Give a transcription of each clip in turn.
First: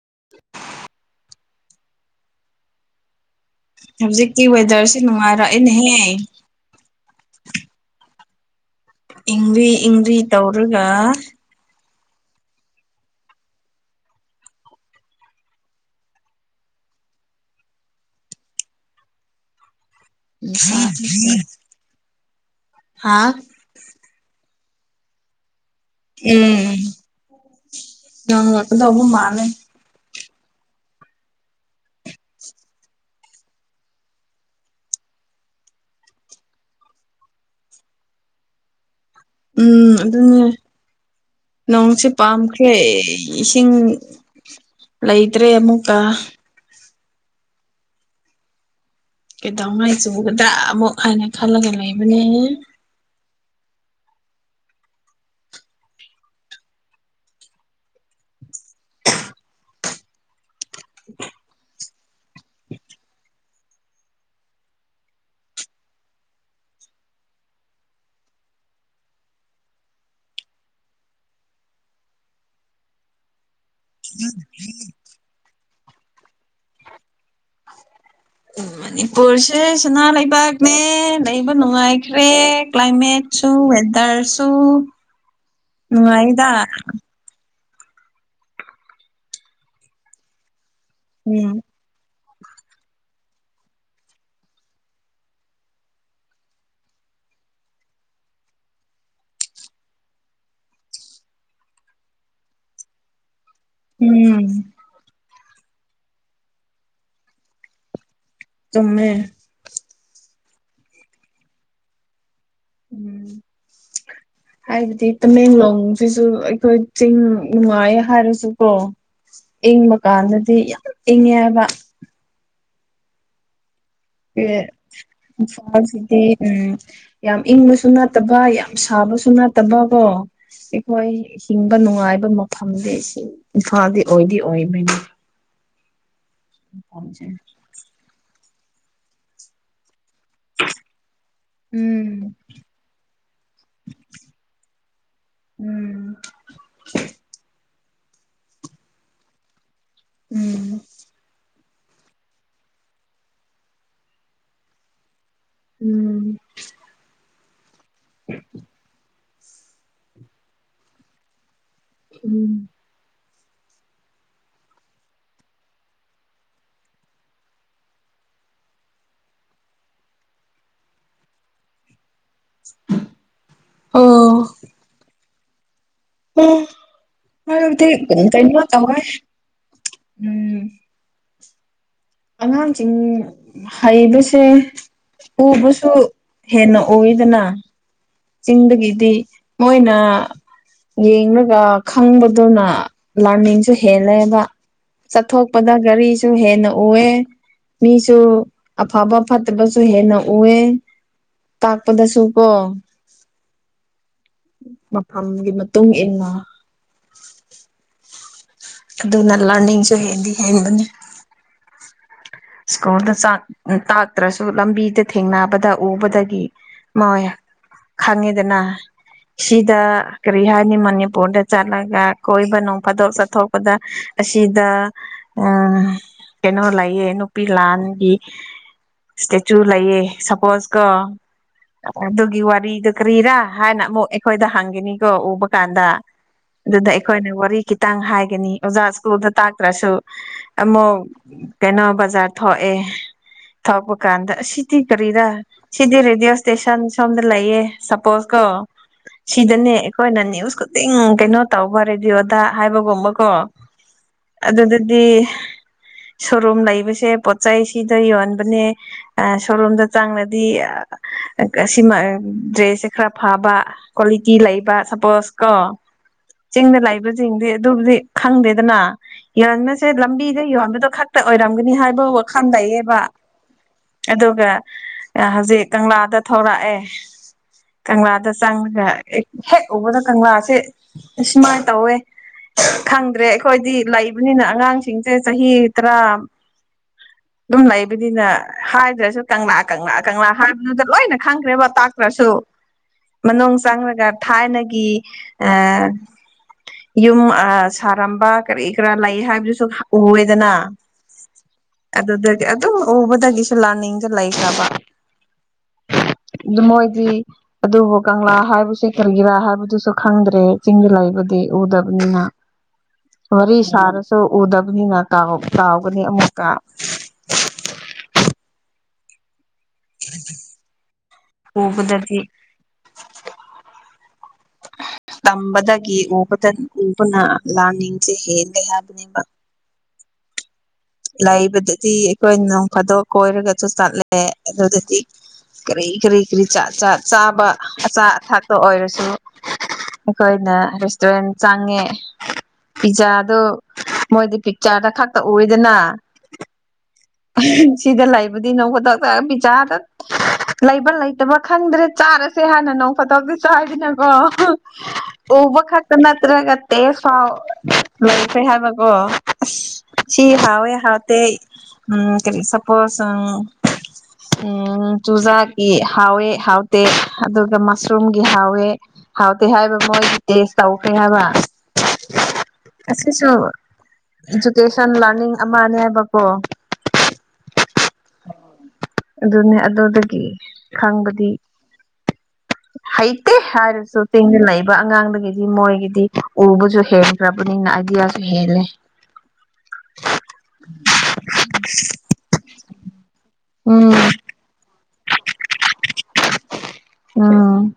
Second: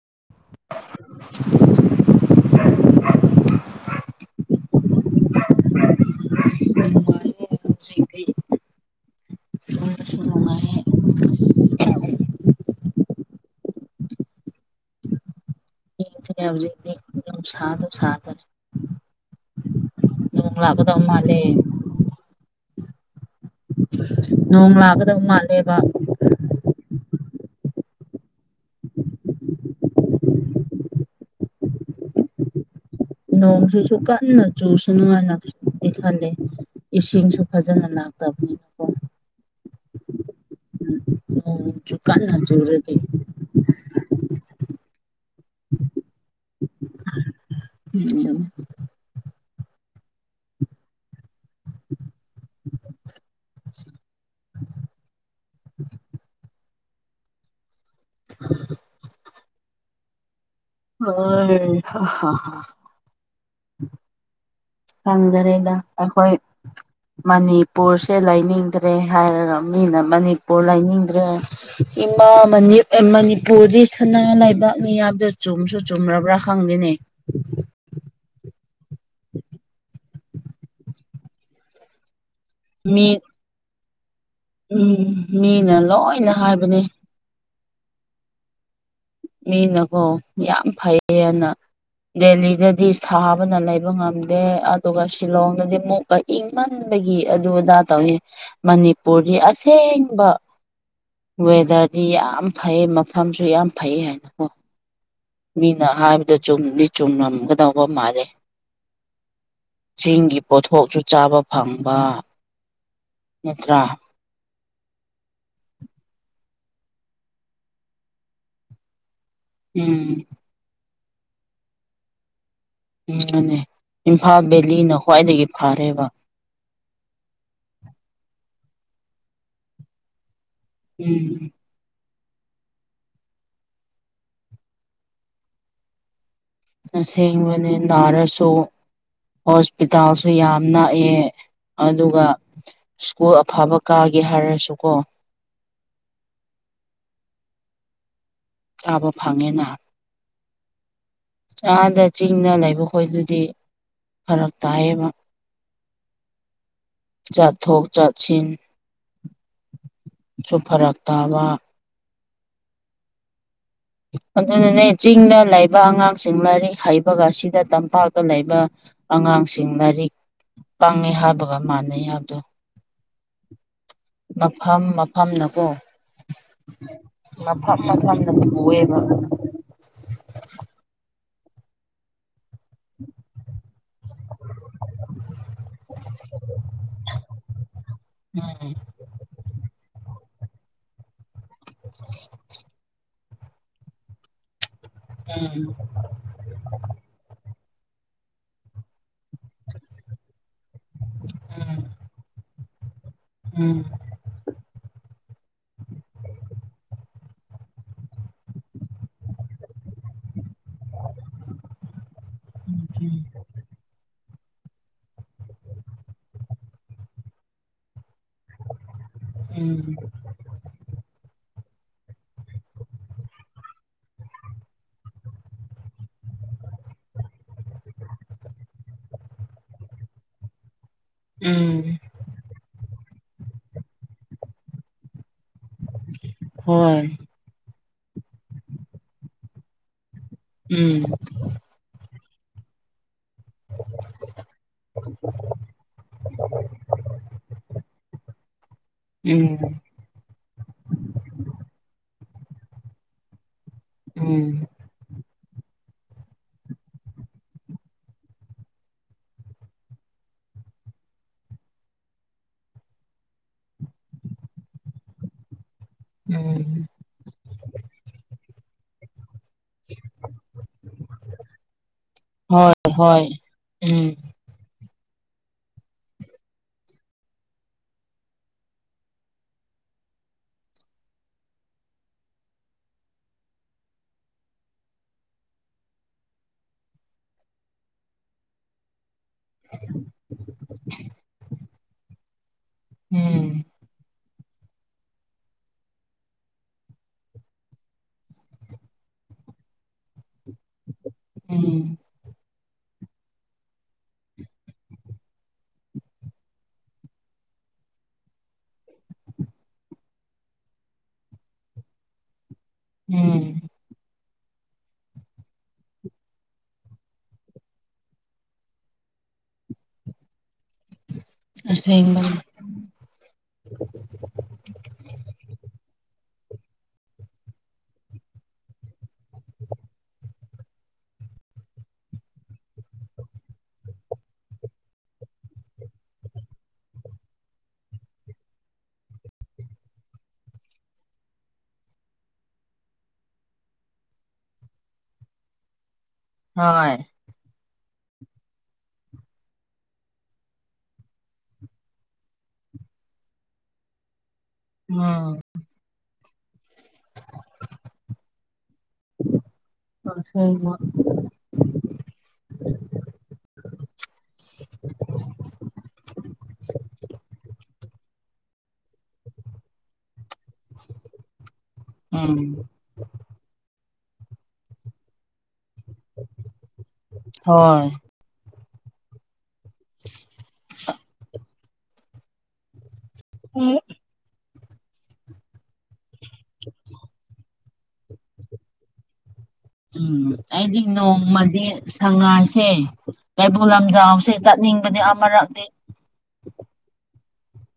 [unintelligible] ꯍꯧꯖꯤꯛꯀꯤ ꯋꯦꯗꯔꯁꯤꯦ ꯅꯨꯡꯉꯥꯏꯔꯛꯑꯦꯅꯦꯍꯦ ꯅꯨꯡꯉꯥꯏꯌꯦ ꯍꯧꯖꯤꯛꯇꯤ ꯏꯪ꯭ꯔꯤ ꯌꯥꯝꯅꯁꯨ ꯏꯪ꯭ꯔꯤ ꯅꯨꯡꯉꯥꯏꯌꯦ ꯇꯧꯔꯒ ꯦ ꯍꯧꯖꯤꯛꯇꯤ ꯑꯗꯨꯝ ꯁꯥꯗꯕ ꯁꯥꯗꯅꯦ ꯅꯣꯡ ꯂꯥꯛꯀꯗꯕ ꯃꯥꯜꯂꯦ ꯍꯥꯥ ꯅꯣꯡ ꯂꯥꯛꯒꯗꯕ ꯃꯥꯜꯂꯦꯕ ꯎꯝ ꯌꯥꯝ ꯉ ꯇꯕ ꯃꯥꯅꯦꯦ ꯅꯧꯁꯨ ꯁꯨ ꯀꯥꯟ ꯅ ꯆꯨꯁꯨ ꯈꯥꯟꯗꯦ ꯏꯁꯤꯡꯁꯨ ꯐꯖꯅ ꯂꯥꯛꯇꯕꯅꯤꯅ ꯎꯝ ꯑꯗꯨꯅꯦ ꯅꯣꯡꯁꯨ ꯅꯣꯡꯁꯨꯦ ꯀꯟꯅ ꯄꯥꯝꯈ꯭ꯔꯦ ꯆꯨꯔꯗꯤ ꯏꯁꯤꯡ ꯂꯩꯇ꯭ꯔꯦ ꯑꯃꯨꯛꯀ ꯗ ꯀꯩꯗꯧꯉꯥꯏ ꯆꯨꯒꯗ꯭ꯔꯥ ꯑꯃꯨꯛ ꯍꯥꯏꯅ ꯈꯜꯂꯒ ꯂꯩꯕꯅꯦ ꯎꯝ ꯍ ꯐꯪꯗꯔꯦꯗ ꯑꯩꯈꯣꯏ ꯃꯅꯤꯄꯨꯔꯁꯦ ꯂꯩꯅꯤꯡꯗ꯭ꯔꯦ ꯍꯥꯏꯔꯒ ꯃꯤꯅ ꯃꯅꯤꯄꯨꯔ ꯂꯩꯅꯤꯡꯗ꯭ꯔꯦ ꯏꯃꯥ ꯃꯅꯤꯄꯨꯔꯗꯤ ꯁꯅꯥ ꯂꯩꯕꯥꯛꯅꯤ ꯍꯥꯏꯕꯗ ꯆꯨꯝꯁꯨ ꯆꯨꯝꯔꯕ꯭ꯔꯥ ꯈꯪꯗꯦꯅꯦ ꯃꯅꯤꯄꯨꯔꯁꯦ ꯁꯅꯥ ꯂꯩꯕꯥꯛꯅꯦ ꯂꯩꯕ ꯅꯨꯡꯉꯥꯏꯈ꯭ꯔꯦ ꯃꯤ ꯀ꯭ꯂꯥꯏꯃꯦꯠ ꯁꯨꯋꯦꯗꯔꯁ ꯎꯝ ꯃꯤꯅ ꯂꯣꯏꯅ ꯍꯥꯏꯕꯅꯦ ꯃꯤꯅꯀꯣ ꯌꯥꯝ ꯐꯩꯑꯅ ꯎꯝ ꯗꯦꯜꯂꯤꯗꯗꯤ ꯁꯥꯕꯅ ꯂꯩꯕ ꯉꯝꯗꯦ ꯑꯗꯨꯒ ꯁꯤꯂꯣꯡꯗꯗꯤ ꯃꯨꯛ ꯏꯪꯃꯟꯕꯒꯤ ꯑꯗꯨ ꯑꯗꯥ ꯇꯧꯏ ꯃꯅꯤꯄꯨꯔꯗꯤ ꯑꯁꯦꯡꯕ ꯋꯦꯗꯔꯗꯤ ꯌꯥꯝ ꯐꯩ ꯃꯐꯝꯁꯨ ꯌꯥꯝ ꯐꯩ ꯎꯝ ꯍꯥꯏꯅꯀꯣ ꯃꯤꯅ ꯍꯥꯏꯕꯗ ꯆꯨꯝꯗꯤ ꯆꯨꯝꯔꯝꯒꯗꯧꯕ ꯃꯥꯜꯂꯦ ꯁꯃꯦ ꯆꯁꯤꯡꯒꯤꯒꯤ ꯄꯣꯠꯊꯣꯛꯁꯨ ꯆꯥꯕ ꯐꯪꯕ ꯎꯝ ꯅꯠꯇ꯭ꯔꯥ ꯍꯥꯏꯕꯗꯤ ꯇꯃꯦꯡꯂꯣꯡꯁꯤꯁꯨ ꯑꯩꯈꯣꯏ ꯆꯤꯡ ꯅꯨꯡꯉꯥꯏ ꯍꯥꯏꯔꯁꯨꯀꯣ ꯏꯪꯕ ꯎꯝ ꯀꯥꯟꯗꯗꯤ ꯏꯪꯉꯦ ꯍꯥꯏꯕ ꯎꯝꯅꯦ ꯏꯝꯐꯥꯜ ꯕꯦꯂꯤꯅ ꯈ꯭ꯋꯥꯏꯗꯒꯤ ꯐꯔꯦꯕ ꯏꯝꯐꯥꯜꯁꯤꯗꯤ ꯎꯝ ꯌꯥꯝ ꯏꯪꯕꯁꯨ ꯅꯠꯇꯕ ꯌꯥꯝ ꯁꯥꯕꯁꯨ ꯅꯠꯇꯕ ꯀꯣ ꯍꯣꯏ ꯎꯝ ꯍꯤꯡꯕ ꯅꯨꯡꯉꯥꯏꯕ ꯃꯐꯝꯗꯤ ꯏꯝꯐꯥꯜꯗꯤ ꯑꯣꯏꯗꯤ ꯑꯣꯏꯕꯅꯤ ꯃꯐꯝꯁꯦ ꯑꯁꯦꯡꯕꯅꯤ ꯅꯥꯔꯁꯨ ꯍꯣꯁꯄꯤꯇꯥꯜꯁꯨ ꯌꯥꯝ ꯅꯛꯑꯦ ꯎꯝ ꯑꯗꯨꯒ ꯁ꯭ꯀꯨꯜ ꯑꯐꯕ ꯀꯥꯒꯦ ꯍꯥꯏꯔꯁꯨꯀꯣ ꯎꯝ ꯆꯥꯕ ꯐꯪꯉꯦꯅ ꯎꯝ ꯑꯥꯗ ꯆꯤꯡꯗ ꯂꯩꯕ ꯈꯣꯣꯏꯗꯨꯗꯤ ꯐꯔꯛ ꯇꯥꯏꯌꯦꯕ ꯎꯝ ꯆꯥ ꯊꯣꯛ ꯆꯥꯁꯤꯟ ꯁꯨꯝ ꯐꯔꯛ ꯇꯥꯕ ꯎꯝ ꯑꯗꯨꯅꯅꯦ ꯆꯤꯡꯗ ꯂꯩꯕ ꯑꯉꯥꯡꯁꯤꯡ ꯂꯥꯏꯔꯤꯛ ꯍꯩꯕꯒ ꯑꯁꯤꯗ ꯇꯝꯄꯥꯛꯇ ꯂꯩꯕ ꯑꯉꯥꯡꯁꯤꯡ ꯂꯥꯏꯔꯤꯛ ꯄꯥꯡꯉꯦ ꯍꯥꯏꯕꯒ ꯃꯥꯟꯅꯩ ꯍꯥꯏꯕꯗꯣ ꯎ [inaudible] ꯃꯐꯝ ꯃꯐꯝꯅꯀꯣ ꯎ ꯍ ꯃꯐꯝ ꯍꯧꯗꯤ ꯃꯐꯝꯅ ꯀꯩꯅ ꯄꯨꯑꯦꯕ ꯀꯧꯣꯏ ꯎꯝ ꯑ ꯆꯤꯡ ꯍꯩꯕꯁꯦ ꯎꯕꯁꯨ ꯍꯦꯟꯅ ꯑꯣꯏꯗꯅ ꯆꯤꯡꯗꯒꯤꯗꯤ ꯃꯣꯏꯅ ꯌꯦꯡꯂꯒ ꯈꯪꯕꯗꯨꯅ ꯂꯥꯔꯅꯤꯡꯁꯨ ꯍꯦꯜꯂꯦꯕ ꯎꯝ ꯆꯠꯊꯣꯛꯄꯗ ꯔꯤ ꯁꯨ ꯍꯦꯟꯅ ꯎꯑꯦ ꯃꯤꯁꯨ ꯑꯐꯕ ꯐꯠꯇꯕꯁꯨ ꯍꯦꯟꯅ ꯎꯑꯦ ꯇꯥꯛꯄꯗꯁꯨꯨꯀꯣ ꯎꯝ ꯃꯐꯝꯒꯤ ꯃꯇꯨꯡ ꯏꯟꯅ ꯑꯗꯨꯅ ꯂꯔꯅꯤꯡꯁꯨ ꯍꯦꯟꯗꯤ ꯍꯦꯟꯕꯅꯤ ꯁ꯭ꯀꯨꯜꯗ ꯆ ꯎ ꯇꯥꯛꯇ꯭ꯔꯁꯨ ꯂꯝꯕꯤꯗ ꯊꯦꯡꯅꯕꯗ ꯎꯕꯗꯒꯤ ꯃꯥꯋꯦ ꯈꯪꯉꯤꯗꯅ ꯎꯝ ꯁꯤꯗ ꯀꯔꯤ ꯍꯥꯏꯅꯤ ꯃꯅꯤꯄꯨꯔꯗ ꯆꯠꯂꯒ ꯀꯣꯏꯕꯅꯣ ꯐꯥꯗꯣꯛ ꯆꯠꯊꯣꯛ ꯗ ꯑꯁꯤꯗ ꯎꯝ ꯀꯩꯅꯣ ꯂꯩꯌꯦ ꯅꯨꯄꯤ ꯂꯥꯟꯒꯤ ꯏꯁꯇꯦꯆꯨ ꯂꯩꯌꯦ ꯁꯄꯣꯁ ꯀꯣ ꯎꯝ ꯎꯝ ꯑꯗꯨꯒꯤ ꯋꯥꯔꯤꯗ ꯆ ꯀ꯭ꯔꯤꯔꯥ ꯍꯥꯏꯅ ꯑꯃꯨꯛ ꯑꯩꯈꯣꯏꯗ ꯍꯪꯈꯤꯅꯤꯀꯣ ꯎꯕ ꯀꯥꯟꯗ ꯑꯗꯨꯗ ꯍꯣꯏ ꯑꯩꯈꯣꯏꯅ ꯋꯥꯔꯤ ꯈꯤꯇꯪ ꯍꯥꯏꯒꯅꯤ ꯑꯣꯖꯥ ꯁ꯭ꯀꯨꯜꯗ ꯇꯥꯛꯇ꯭ꯔꯁꯨ ꯑꯃꯨꯛ ꯎꯝ ꯀꯩꯅꯣ ꯕꯖꯥꯔ ꯊꯣꯛꯑꯦ ꯊꯄ ꯀꯥꯟꯗ ꯁꯤꯗꯤ ꯀꯔꯤꯔ ꯁꯤꯗꯤ ꯔꯦꯗꯤꯑꯣ ꯏꯁꯇꯦꯁꯟ ꯁꯣꯝꯗ ꯂꯩꯌꯦ ꯁꯄꯣꯁ ꯀ ꯎꯝ ꯁꯤꯗꯅꯦ ꯑꯩꯈꯣꯏꯅ ꯅꯅꯤꯌꯨꯁ ꯈꯨꯗꯤꯡ ꯀꯩꯅꯣ ꯇꯧꯕ ꯔꯦꯗꯤꯑꯣꯗ ꯍꯥꯏꯕꯒꯨꯝꯕꯀꯣ ꯎꯝ ꯑꯗꯨ ꯍꯥꯏꯗꯤ ꯁꯣꯔꯨꯝ ꯂꯩꯕꯁꯦ ꯄꯣꯠꯆꯩ ꯁꯤꯗ ꯌꯣꯟꯕꯅꯦ ꯁꯣꯔꯣꯔꯣꯝꯗ ꯆꯥꯡꯅꯗꯤ ꯑꯁꯤꯃ ꯗ꯭ꯔꯦꯁꯁꯦ ꯈꯔ ꯐꯥꯕ ꯀ꯭ꯋꯥꯂꯤꯇꯤ ꯂꯩꯕ ꯁꯄꯣꯁ ꯀꯣ ꯎꯝ ꯆꯤꯡꯗ ꯂꯩꯕꯁꯤꯡꯗꯤ ꯑꯗꯨꯕꯨꯗꯤ ꯈꯪꯗꯦꯗꯅ ꯌꯟꯕꯁꯦ ꯂꯝꯕꯤꯗ ꯌꯣꯟꯕꯗꯣ ꯈꯛꯇ ꯑꯣꯏꯔꯝꯒꯅꯤ ꯍꯥꯏꯕ ꯍꯣꯏ ꯍꯟꯗꯩꯌꯦꯕ ꯍꯣꯏ ꯎꯝ ꯑꯗꯨꯒ ꯍꯧꯖꯤꯛ ꯀꯪꯂꯥꯗ ꯊꯧꯔꯛꯑꯦ ꯀꯪꯂꯥꯗ ꯆꯪꯉꯒ ꯍꯦꯛ ꯎꯕꯗ ꯀꯪꯂꯥꯁꯦ ꯁꯃꯥꯏꯅ ꯇꯧꯋꯦ ꯐꯪꯗ꯭ꯔꯦ ꯑꯩꯈꯣꯏꯗꯤ ꯂꯩꯕꯅꯤꯅ ꯑꯉꯥꯡꯁꯤꯡꯁꯦ ꯆꯍꯤ ꯇꯔꯥ [inaudible] ꯑꯗꯨꯝ ꯂꯩꯕꯅꯤꯅꯦ ꯍꯥꯏꯗ꯭ꯔꯁꯨ ꯀꯪꯂꯥ ꯀꯪꯂꯥ ꯀꯪꯂꯥ ꯍꯥꯏꯕꯗꯨꯗ ꯂꯣꯏꯅ ꯈꯪꯈ꯭ꯔꯦꯕ ꯇꯥꯛꯇ꯭ꯔꯁꯨ ꯎꯝ ꯃꯅꯨꯡ ꯆꯪꯒ ꯊꯥꯏꯅꯒꯤ ꯑ ꯌꯨꯝ ꯁꯥꯔꯝꯕ ꯀꯔꯤ ꯀꯔꯥ ꯂꯩ ꯍꯥꯏꯕꯗꯨꯁꯨ ꯎꯑꯦꯗꯅ ꯎꯝ ꯑꯗꯨꯗꯒꯤ ꯑꯗꯨꯝ ꯎꯕꯗꯒꯤꯁꯨ ꯂꯥꯟꯅꯤꯡꯁ ꯂꯩꯇꯕ ꯑꯗꯨ ꯃꯣꯏꯗꯤ ꯑꯗꯨꯕꯨ ꯀꯪꯂꯥ ꯍꯥꯏꯕꯁꯦ ꯀꯔꯤꯒꯤꯔꯥ ꯍꯥꯏꯕꯗꯨꯁꯨ ꯈꯪꯗ꯭ꯔꯦ ꯆꯤꯡꯗ ꯂꯩꯕꯗꯤ ꯎꯗꯕꯅꯤꯅ ꯎꯝ ꯋꯥꯔꯤ ꯁꯥꯔꯁꯨ ꯎꯗꯕꯅꯤꯅ ꯀꯥꯎꯒꯅꯤ ꯑꯃꯨꯛꯀ ꯑꯩ ꯁꯕ ꯇꯝꯕꯗꯒꯤꯕꯗ ꯎꯕꯅ ꯂꯥꯟꯅꯤꯡꯁꯦ ꯍꯦꯟꯒꯦ ꯍꯥꯏꯕꯅꯦꯕ ꯂꯩꯕꯗꯗꯤ ꯑꯩꯈꯣꯏ ꯅꯣꯡ ꯐꯥꯗꯣꯛ ꯀꯣꯏꯔꯒꯁꯨ ꯆꯠꯂꯦ ꯑꯗꯨꯗꯗꯤ ꯀꯔꯤ ꯀꯔꯤ ꯀꯔꯤ ꯆꯥꯕ ꯑꯆꯥ ꯑꯊꯛꯄ ꯑꯣꯏꯔꯁꯨ ꯑꯩꯈꯣꯏꯅ ꯔꯦꯁꯇꯨꯔꯦꯟ ꯆꯥꯡꯉꯦ ꯄꯤꯖꯥꯗꯨ ꯃꯣꯏꯗꯤ ꯄꯤꯛꯆꯥꯔꯗ ꯈꯛꯇ ꯑꯣꯏꯗꯅ ꯍꯣꯏ ꯁꯤꯗ ꯂꯩꯕꯨꯗꯤ ꯅꯣ ꯈꯨꯗ ꯆ ꯄꯤꯖꯥꯗ ꯂꯩꯕ ꯂꯩꯇꯕ ꯈꯪꯗ꯭ꯔꯦ ꯆꯥꯔꯁꯦ ꯍꯥꯟꯅ ꯅꯣꯡ ꯐꯠꯇꯥꯎꯗꯤ ꯆꯥꯗꯅꯀꯣ [unintelligible] ꯎꯕ ꯈꯛꯇ ꯅꯠꯇ꯭ꯔꯒ ꯇꯦ ꯐꯥꯎ ꯂꯇꯦ ꯍꯥꯏꯕꯀꯣ ꯑꯁ ꯁꯤꯤ ꯍꯋꯦ ꯑꯁꯦꯡꯕ ꯍꯥꯎꯇ ꯎꯝ ꯀꯔꯤ ꯁꯄꯣꯁ ꯎ ꯎꯝ ꯇꯨꯖꯥꯀꯤ ꯍꯥꯎꯋꯦ ꯍꯥꯎꯇꯦ ꯑꯗꯨꯒ ꯃꯁꯔꯨꯝꯒꯤ ꯍꯥꯎꯋꯦ ꯍꯥꯎꯇꯦ ꯍꯥꯏꯕ ꯃꯣꯏ ꯑꯦꯁ ꯇꯧꯈ꯭ꯔꯦ ꯍꯥꯏꯕ ꯎꯝ ꯑꯁꯤꯁꯨ ꯏꯗꯨꯀꯦꯁꯟ ꯂꯥꯔꯅꯤꯡ ꯑꯃꯅꯦꯕꯀꯣ ꯍꯣꯏ ꯑꯗꯨꯅꯦ ꯑꯗꯨꯗꯒꯤ ꯈꯪꯕꯗꯤ [inaudible] ꯍꯩꯇꯦ ꯍꯥꯏꯔꯁꯨ ꯆꯤꯡꯅ ꯂꯛꯏꯕ ꯑꯉꯥꯡꯗꯒꯤꯗꯤ ꯃꯣꯏꯒꯤꯗꯤ ꯎꯕꯁꯨ ꯍꯦ ꯕꯅꯤꯅ ꯑꯥꯏꯗꯤꯌꯥꯁꯨ ꯍꯦꯜꯂꯦ ꯎꯝ ꯑꯩꯗꯤ ꯅꯣꯡꯃꯗꯤ ꯁꯉꯥꯏꯁꯦ ꯀꯩꯕꯨꯜ ꯎꯝ ꯂꯝꯖꯥꯎꯁꯦ ꯆꯠꯅꯤꯡꯕꯅꯦ ꯑꯃꯔꯛꯇꯗꯤ ꯎꯝ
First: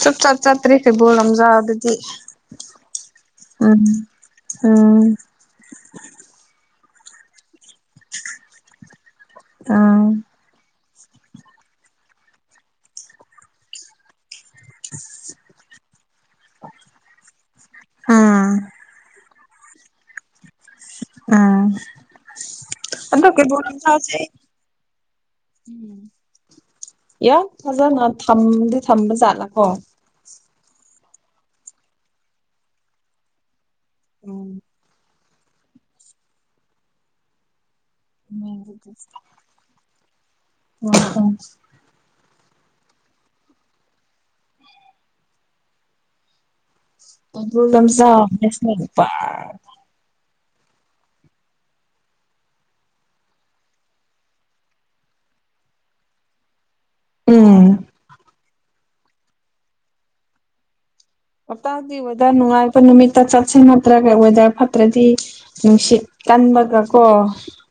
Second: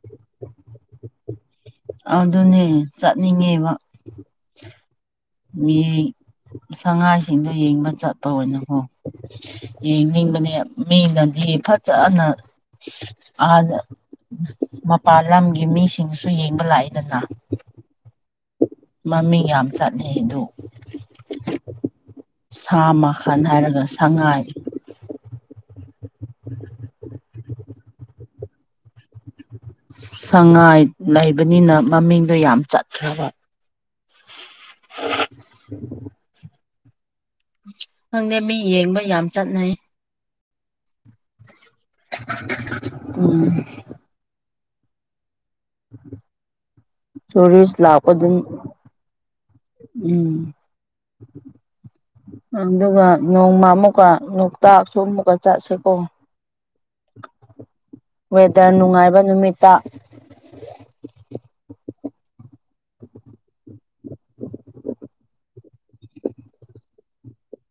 ꯆꯞ ꯆꯞ ꯆꯥꯇꯔꯈꯦ ꯣꯂꯝꯖꯗ ꯑꯗꯨꯅꯦ ꯆꯠꯅꯤꯡꯉꯦꯕ ꯎꯝ ꯎꯝ ꯃꯤꯡ ꯁꯉꯥꯏꯁꯤꯡꯗꯣ ꯌꯦꯡꯕ ꯆꯠꯄ ꯑꯣꯏꯅꯀꯣ ꯎꯝ ꯌꯦꯡꯅꯤꯡꯕꯅꯦ ꯃꯤꯅꯗꯤ ꯐꯖꯅ ꯑ ꯃꯄꯥꯥꯟ ꯂꯝꯒꯤ ꯃꯤꯁꯤꯡꯁꯨ ꯌꯦꯡꯕ ꯂꯥꯛꯏꯗꯅ ꯍꯥꯥ ꯃꯃꯤꯡ ꯌꯥꯝ ꯆꯠꯅꯩ ꯑꯗꯨ ꯎꯝ ꯁꯥ ꯑ ꯃꯈꯜ ꯍꯥꯏꯔꯒ ꯀꯣꯁꯦ ꯁꯉꯥꯏ ꯎꯝ [unintelligible] ꯌꯥꯝ ꯐꯖꯅ ꯊꯝꯗꯤ ꯊꯝꯕ ꯆꯥꯠꯂꯀꯣ ꯁꯉꯥꯏ ꯂꯩꯕꯅꯤꯅ ꯃꯃꯤꯡꯗꯣ ꯌꯥꯝ ꯆꯠꯈ꯭ꯔꯕ ꯎꯝ [unintelligible] ꯈꯪꯗꯦ ꯃꯤ ꯌꯦꯡꯕ ꯌꯥꯝ ꯆꯠꯅꯩ [unintelligible] ꯑꯣ ꯀꯩꯕꯨꯜ ꯆꯔꯤꯁ ꯂꯄ ꯂꯝꯖꯥꯎ ꯑꯗꯨꯨꯝ [unintelligible] ꯎꯝ ꯑꯗꯨꯒ ꯅꯣꯡꯃ ꯑꯃꯨꯛꯀ ꯂꯣꯛꯇꯥꯛꯁꯨ ꯑꯃꯨꯛꯀ ꯆꯠꯁꯤꯀꯣ ꯎꯝ ꯋꯦꯗꯔ ꯅꯨꯡꯉꯥꯏꯕ ꯅꯨꯃꯤꯠꯇ ꯍꯇꯗꯤ ꯋꯦꯗꯔ ꯅꯨꯡꯉꯥꯏꯕ ꯅꯨꯃꯤꯠꯇ ꯆꯠꯁꯤꯟ ꯅꯠꯇ꯭ꯔꯒ ꯋꯦꯗꯔ ꯐꯠꯇ꯭ꯔꯗꯤ ꯅꯨꯡꯁꯤꯠ ꯀꯟꯕꯒ ꯀꯣ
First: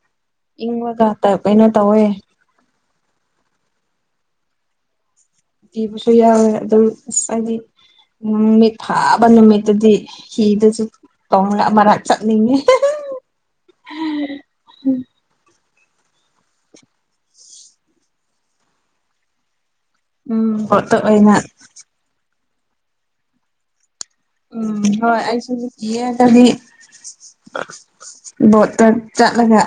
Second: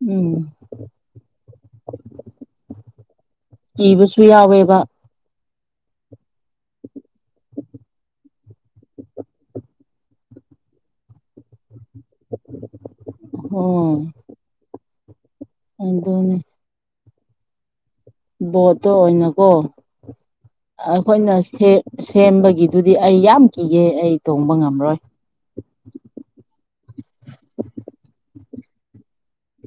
ꯎꯝ ꯏꯪꯕꯒ ꯀꯩꯅꯣ ꯇꯧꯋꯦ ꯀꯤꯕꯁꯨ ꯌꯥꯎꯋꯦꯕ ꯀꯤꯕꯁꯨ ꯌꯥꯎꯋꯦ ꯑꯗꯨꯝ ꯑꯁ ꯍꯥꯏꯗꯤ ꯅꯨꯃꯤꯠ ꯐꯥꯕ ꯅꯨꯃꯤꯠꯇꯨꯗꯤ ꯍꯤꯗꯁꯨ ꯇꯣꯡ ꯃꯔꯛ ꯆꯠꯅꯤꯡꯉꯦ ꯑꯗꯣꯅꯤ ꯕꯣꯠꯇꯣ ꯑꯣꯏꯅꯀꯣ ꯎꯝ ꯕꯣꯠꯇ ꯑꯣꯏꯅ ꯑꯩꯈꯣꯏꯅꯦꯛ ꯁꯦꯝꯕꯒꯤꯗꯨꯗꯤ ꯑꯩ ꯌꯥꯝ ꯀꯤꯒꯦ ꯑꯩ ꯇꯣꯡꯕ ꯎꯝ ꯉꯝꯔꯣꯏ ꯍꯣꯏ ꯑꯩꯁꯨ ꯌꯦꯔꯒꯗꯤ ꯕꯣꯠꯇ ꯆꯠꯂꯒ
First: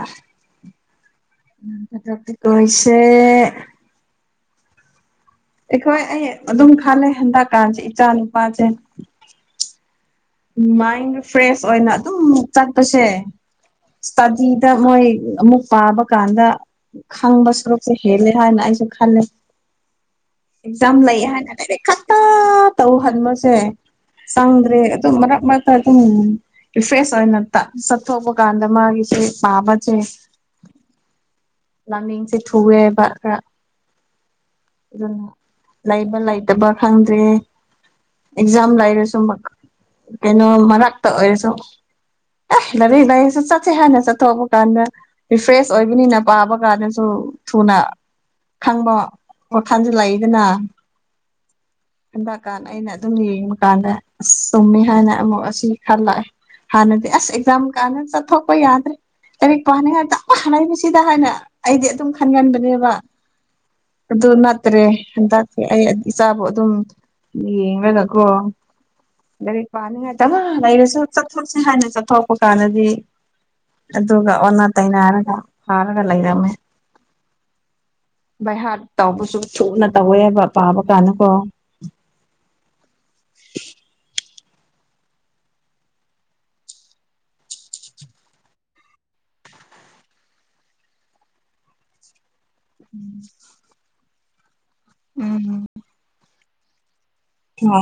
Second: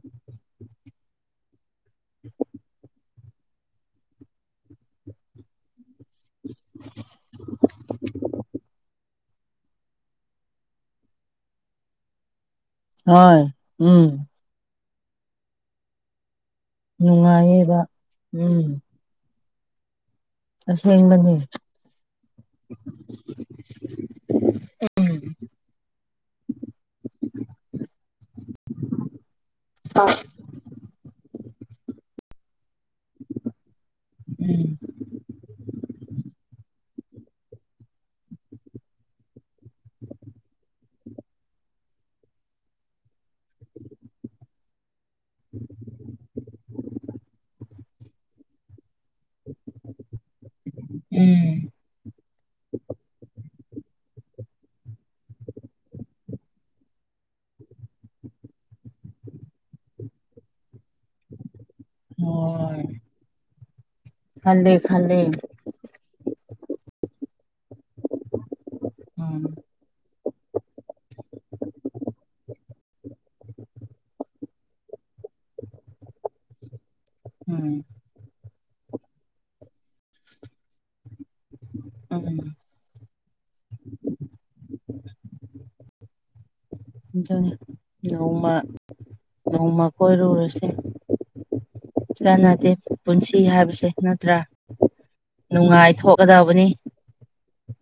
ꯄꯩꯁꯦ ꯑꯩꯈꯣꯏ ꯑꯩ ꯑꯗꯨꯝ ꯈꯜꯂꯦ ꯍꯟꯗꯛꯀꯥꯟꯁꯤꯦ ꯏꯆꯥ ꯅꯨꯄꯥꯁꯦ ꯃꯥꯏꯟ ꯐ꯭ꯔꯦꯁ ꯑꯣꯏꯅ ꯑꯗꯨꯝ ꯆꯠꯄꯁꯦ ꯍꯣꯏ ꯎꯝ ꯏꯁꯇꯗꯤ ꯃꯣꯏ ꯑꯃꯨꯛ ꯄꯥꯕ ꯀꯥꯟꯗ ꯈꯪꯕ ꯅꯨꯡꯉꯥꯏꯌꯦꯕ ꯁꯔꯨꯛꯁꯨꯦ ꯍꯦꯜꯂꯦ ꯍꯥꯏꯅ ꯎꯝ ꯑꯩꯁꯨ ꯈꯜꯂꯦ ꯑꯦꯛꯖꯥꯝ ꯂꯩ ꯑꯁꯦꯡꯕꯅꯤ ꯍꯥꯏꯅ ꯂꯩꯔ ꯈꯛꯇ ꯇꯧꯍꯟꯕꯁꯦ ꯆꯪꯗ꯭ꯔꯦ ꯎꯝ ꯃ ꯃ ꯇ ꯑꯗꯨꯝ ꯏꯐꯦꯁ ꯑꯣꯏꯅ ꯆꯠꯊꯣꯛꯄ ꯀꯥꯟꯗ ꯃꯥꯒꯤꯁꯦ ꯄꯥꯕꯁꯦ ꯂꯃꯤꯡꯁꯦ ꯊꯨꯑꯦ ꯍꯥꯏꯕ ꯈꯔ ꯎꯝ ꯑꯗꯨꯅ ꯂꯩꯕ ꯂꯩꯇꯕ ꯈꯪꯗ꯭ꯔꯦ ꯑꯦꯛꯖꯥꯝ ꯂꯩꯔꯁꯨ ꯀꯩꯅꯣ ꯃꯅꯥꯥꯛꯇ ꯑꯣꯏꯔꯁꯨꯣ ꯑꯦ ꯂꯥꯏꯔꯤꯛ ꯂꯥꯏꯔꯤꯛꯁꯨ ꯆꯠꯁꯦ ꯍꯥꯏꯥꯟꯅ ꯆꯠꯊꯣꯛꯄ ꯀꯥꯟꯗ ꯔꯤꯐ꯭ꯔꯦꯁ ꯑꯣꯏꯕꯅꯤꯅ ꯄꯥꯕ ꯀꯥꯟꯗꯁꯨ ꯊꯨꯅ ꯈꯪꯕ ꯋꯥꯜꯁꯤ ꯂꯥꯛꯏꯗꯅ ꯎꯝ ꯍꯟꯗꯛꯀꯥꯟ ꯑꯩꯅ ꯑꯗꯨꯝ ꯌꯦꯡꯕ ꯀꯥꯟꯗ ꯑꯁ ꯆꯨꯝꯃꯤ ꯍꯥꯏꯅ ꯑꯃꯨꯛ ꯑꯁꯤ ꯈꯜꯂꯛꯑꯦ ꯍꯥꯟꯅꯗꯤ ꯑꯁ ꯑꯦꯛꯖꯥꯝ ꯀꯥꯟꯅ ꯆꯠꯊꯣꯛꯄ ꯌꯥꯗ꯭ꯔꯦ ꯀꯔꯤꯛ ꯄꯥꯅꯦ ꯍꯥꯏꯛꯇ ꯍꯅꯕꯁꯤꯗ ꯍꯥꯏꯅ ꯑꯩꯗꯤ ꯑꯗꯨꯝ ꯍꯣꯏ ꯈꯟꯒꯟꯕꯅꯦꯕ ꯑꯗꯨ ꯈꯜꯂꯦ ꯅꯠꯇ꯭ꯔꯦ ꯈꯜꯂꯦ ꯍꯟꯗꯛ ꯑꯩ ꯏꯆꯥꯕꯨ ꯑꯗꯨꯝ ꯌꯦꯡꯂꯡꯒꯀ꯭ꯔꯣ ꯎꯝ ꯒꯥꯔꯤꯛ ꯄꯥꯅꯤꯡꯉꯥꯏꯇ ꯂꯩꯔꯁꯨ ꯆꯠꯊꯣꯛꯁꯤ ꯍꯥꯏꯅ ꯆꯠꯊꯣꯔꯛꯄ ꯀꯥꯟꯗꯗꯤ ꯑꯗꯨꯒ ꯑꯣꯟꯅ ꯇꯩꯅꯩꯅꯔꯒ ꯐꯥꯔꯒ ꯂꯩꯔꯝꯃꯦ ꯎꯝ ꯚꯏ ꯍꯥꯔꯠ ꯇꯧꯕꯁꯨ ꯊꯨꯅ ꯇꯧꯋꯦ ꯍꯥꯏꯕ ꯄꯥꯕ ꯀꯥꯟꯗꯀꯣ ꯎꯝ ꯅꯣꯡꯃ ꯅꯣꯡꯃ ꯀꯣꯏꯔꯨꯔꯁꯦ ꯆꯥꯟꯅꯗꯦ ꯄꯨꯟꯁꯤ ꯍꯥꯏꯕꯁꯦ ꯅꯠꯇ꯭ꯔꯥ ꯎꯝꯝ ꯅꯨꯡꯉꯥꯏꯊꯣꯛꯀꯗꯕꯅꯤ ꯍ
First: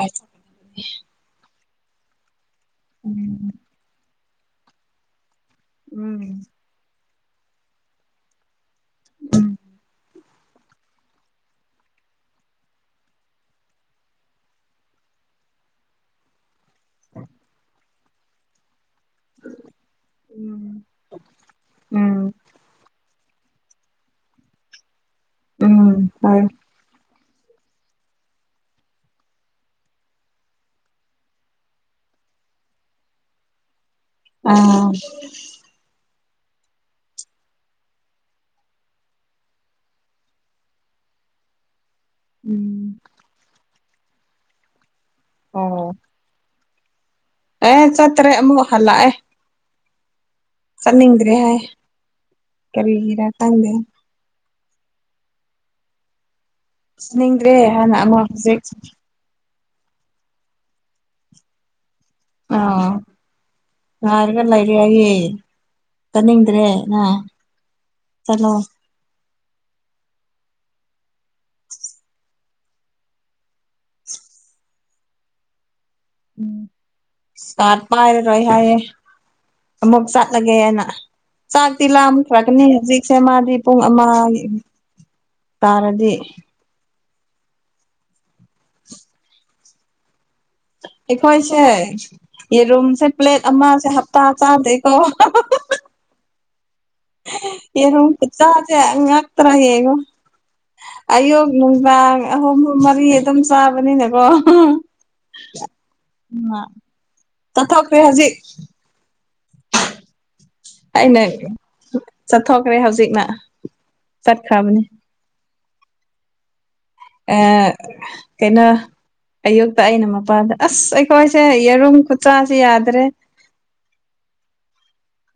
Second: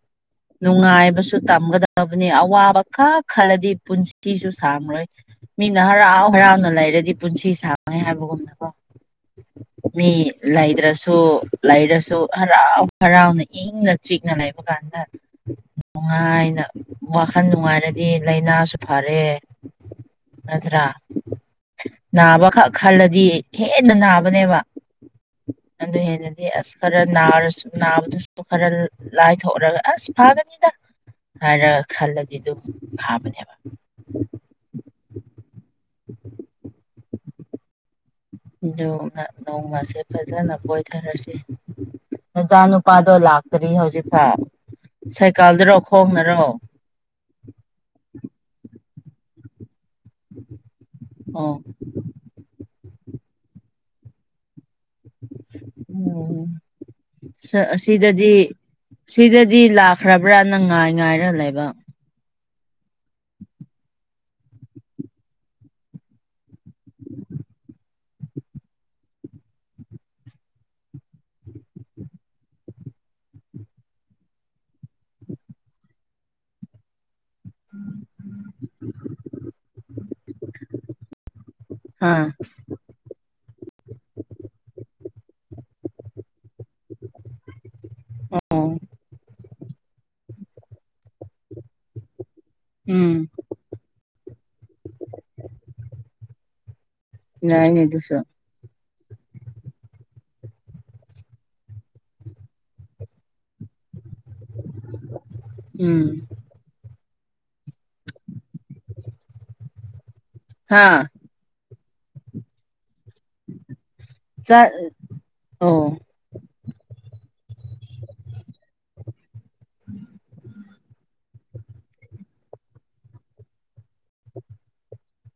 ꯅꯨꯡꯉꯥꯏꯕꯁꯨ ꯇꯝꯒꯗꯕꯅꯤ ꯑꯋꯥꯕ ꯈꯔ ꯎꯝ ꯈꯔꯗꯤ ꯄꯨꯟꯁꯤ ꯁꯤꯤꯁꯨ ꯁꯥꯡꯔꯣꯏ ꯃꯤꯅ ꯎꯝ ꯍꯔꯥꯎ ꯍꯔꯥꯎꯅ ꯂꯩꯔꯗꯤ ꯄꯨꯟꯁꯤ ꯁꯥꯡ ꯍꯥꯏꯕꯒꯨꯝꯅꯀꯣ ꯃꯤ ꯂꯩꯗ꯭ꯔꯁꯨ ꯂꯩꯔꯁꯨ ꯍꯔꯥꯎ ꯍꯔꯥꯎꯅ ꯏꯪꯅ ꯆꯤꯛꯅ ꯂꯩꯕ ꯀꯥꯟꯗ ꯅꯨꯡꯉꯥꯏꯅ ꯋꯥꯈꯜ ꯅꯨꯡꯉꯥꯏꯔꯗꯤ ꯂꯥꯏꯅꯥꯁꯨ ꯐꯔꯦ ꯎꯝ ꯅꯠꯇ꯭ꯔꯥ ꯎꯝ ꯅꯥꯕꯈꯛ ꯈꯜꯂꯗꯤ ꯍꯦꯟꯅ ꯅꯥꯕꯅꯦꯕ ꯎꯝ ꯑꯗꯨ ꯍꯣꯏ ꯍꯦꯟꯅꯗꯤ ꯑꯁ ꯈꯔ ꯅꯥꯔꯁꯨ ꯅꯥꯕꯗꯨꯁꯨ ꯈꯔ ꯂꯥꯏꯊꯣꯛꯔꯒ ꯑꯁ ꯐꯥꯒꯅꯤꯗ ꯍꯥꯏꯔ ꯈꯜꯂꯗꯤ ꯑꯗꯨꯝ ꯐꯥꯕꯅꯦꯕ ꯑꯥ ꯅꯣꯡꯃꯁꯦ ꯐꯖꯅ ꯀꯣꯏꯊꯔꯁꯤ ꯅꯆꯥ ꯎꯝ ꯅꯨꯄꯥꯗꯣ ꯂꯥꯛꯇꯔꯤ ꯍꯧꯖꯤꯛꯐꯥꯎ ꯁꯥꯏꯀꯥꯜꯗꯔꯣ ꯑꯣ ꯈꯣꯡꯅꯔꯣ ꯑꯦ ꯆꯠꯇꯔꯦ ꯑꯃꯨꯛ ꯍꯥꯜꯂꯛ ꯑꯦ ꯆꯠꯅꯤꯡꯗ꯭ꯔꯦ ꯑꯣ ꯍꯥꯏ ꯀꯔꯤꯒꯤꯔꯥ ꯇꯪꯗꯦ ꯎꯝ ꯆꯠꯅꯤꯡꯗꯔꯦ ꯍꯥꯏꯅ ꯑꯃꯨꯛ ꯑꯁꯤꯗꯗꯤ ꯍꯧꯖꯤꯛ ꯁꯤꯗꯗꯤ ꯂꯥꯛꯈ꯭ꯔꯕ꯭ꯔ ꯅꯪ ꯉꯥꯏ ꯉꯥꯏꯔ ꯂꯩꯕ ꯑꯥ ꯉꯥꯏꯔꯒ ꯂꯩꯔꯦ ꯍꯥꯏꯌꯦ ꯆꯠꯅꯤꯡꯗ꯭ꯔꯦ ꯅ ꯆꯠꯂꯣ ꯎꯝ ꯀ ꯀꯥꯔꯠ ꯄꯥꯏꯔꯔꯣꯏ ꯍꯥꯏꯌꯦꯦ ꯑꯃꯨꯛ ꯆꯠꯂꯒꯦ ꯍꯥꯏꯅ ꯆꯥꯥꯛꯇꯤ ꯑꯥ ꯂꯥꯝꯈ꯭ꯔꯕꯅꯤ ꯍꯧꯖꯤꯛ ꯁꯦ ꯃꯥꯗꯤ ꯄꯨꯡ ꯑꯃ ꯇꯥꯔꯗꯤ ꯑꯣ ꯑꯩꯈꯣꯏꯁꯦ ꯌꯦꯔꯨꯝꯁꯦ ꯎꯝ ꯄ꯭ꯂꯦꯠ ꯑꯃꯁꯦ ꯍꯞꯇꯥ ꯆꯥꯗꯦꯀꯣ ꯌꯥꯏꯅꯦ ꯌꯦꯔꯨꯝ ꯑꯗꯨꯁꯨ ꯈꯨꯆꯥꯁꯦ ꯉꯥꯛꯇꯔ ꯌꯦꯡꯉꯣ ꯑꯌꯨꯛ ꯅꯨꯡꯗꯥꯡ ꯑꯍꯨꯝ ꯃꯔꯤ ꯑꯗꯨꯝ ꯆꯥꯕꯅꯤꯅꯀꯣ ꯎꯝ ꯆꯥꯊꯣꯛꯈꯔꯦ ꯍꯧꯖꯤꯛ ꯍ ꯑꯩꯅ ꯆꯊꯣꯛꯈ꯭ꯔꯦ ꯍꯧꯖꯤꯛꯅ ꯆꯥꯛ ꯆꯠꯈ꯭ꯔꯕꯅꯤ ꯀꯩꯅꯣ ꯑꯌꯨꯛꯇ ꯑꯩꯅ ꯃꯄꯥꯗ ꯑꯁ ꯑꯩꯈꯣꯏꯁꯦ ꯌꯦꯔꯨꯝ ꯈꯨꯆꯥꯁꯦ ꯌꯥꯗ꯭ꯔꯦ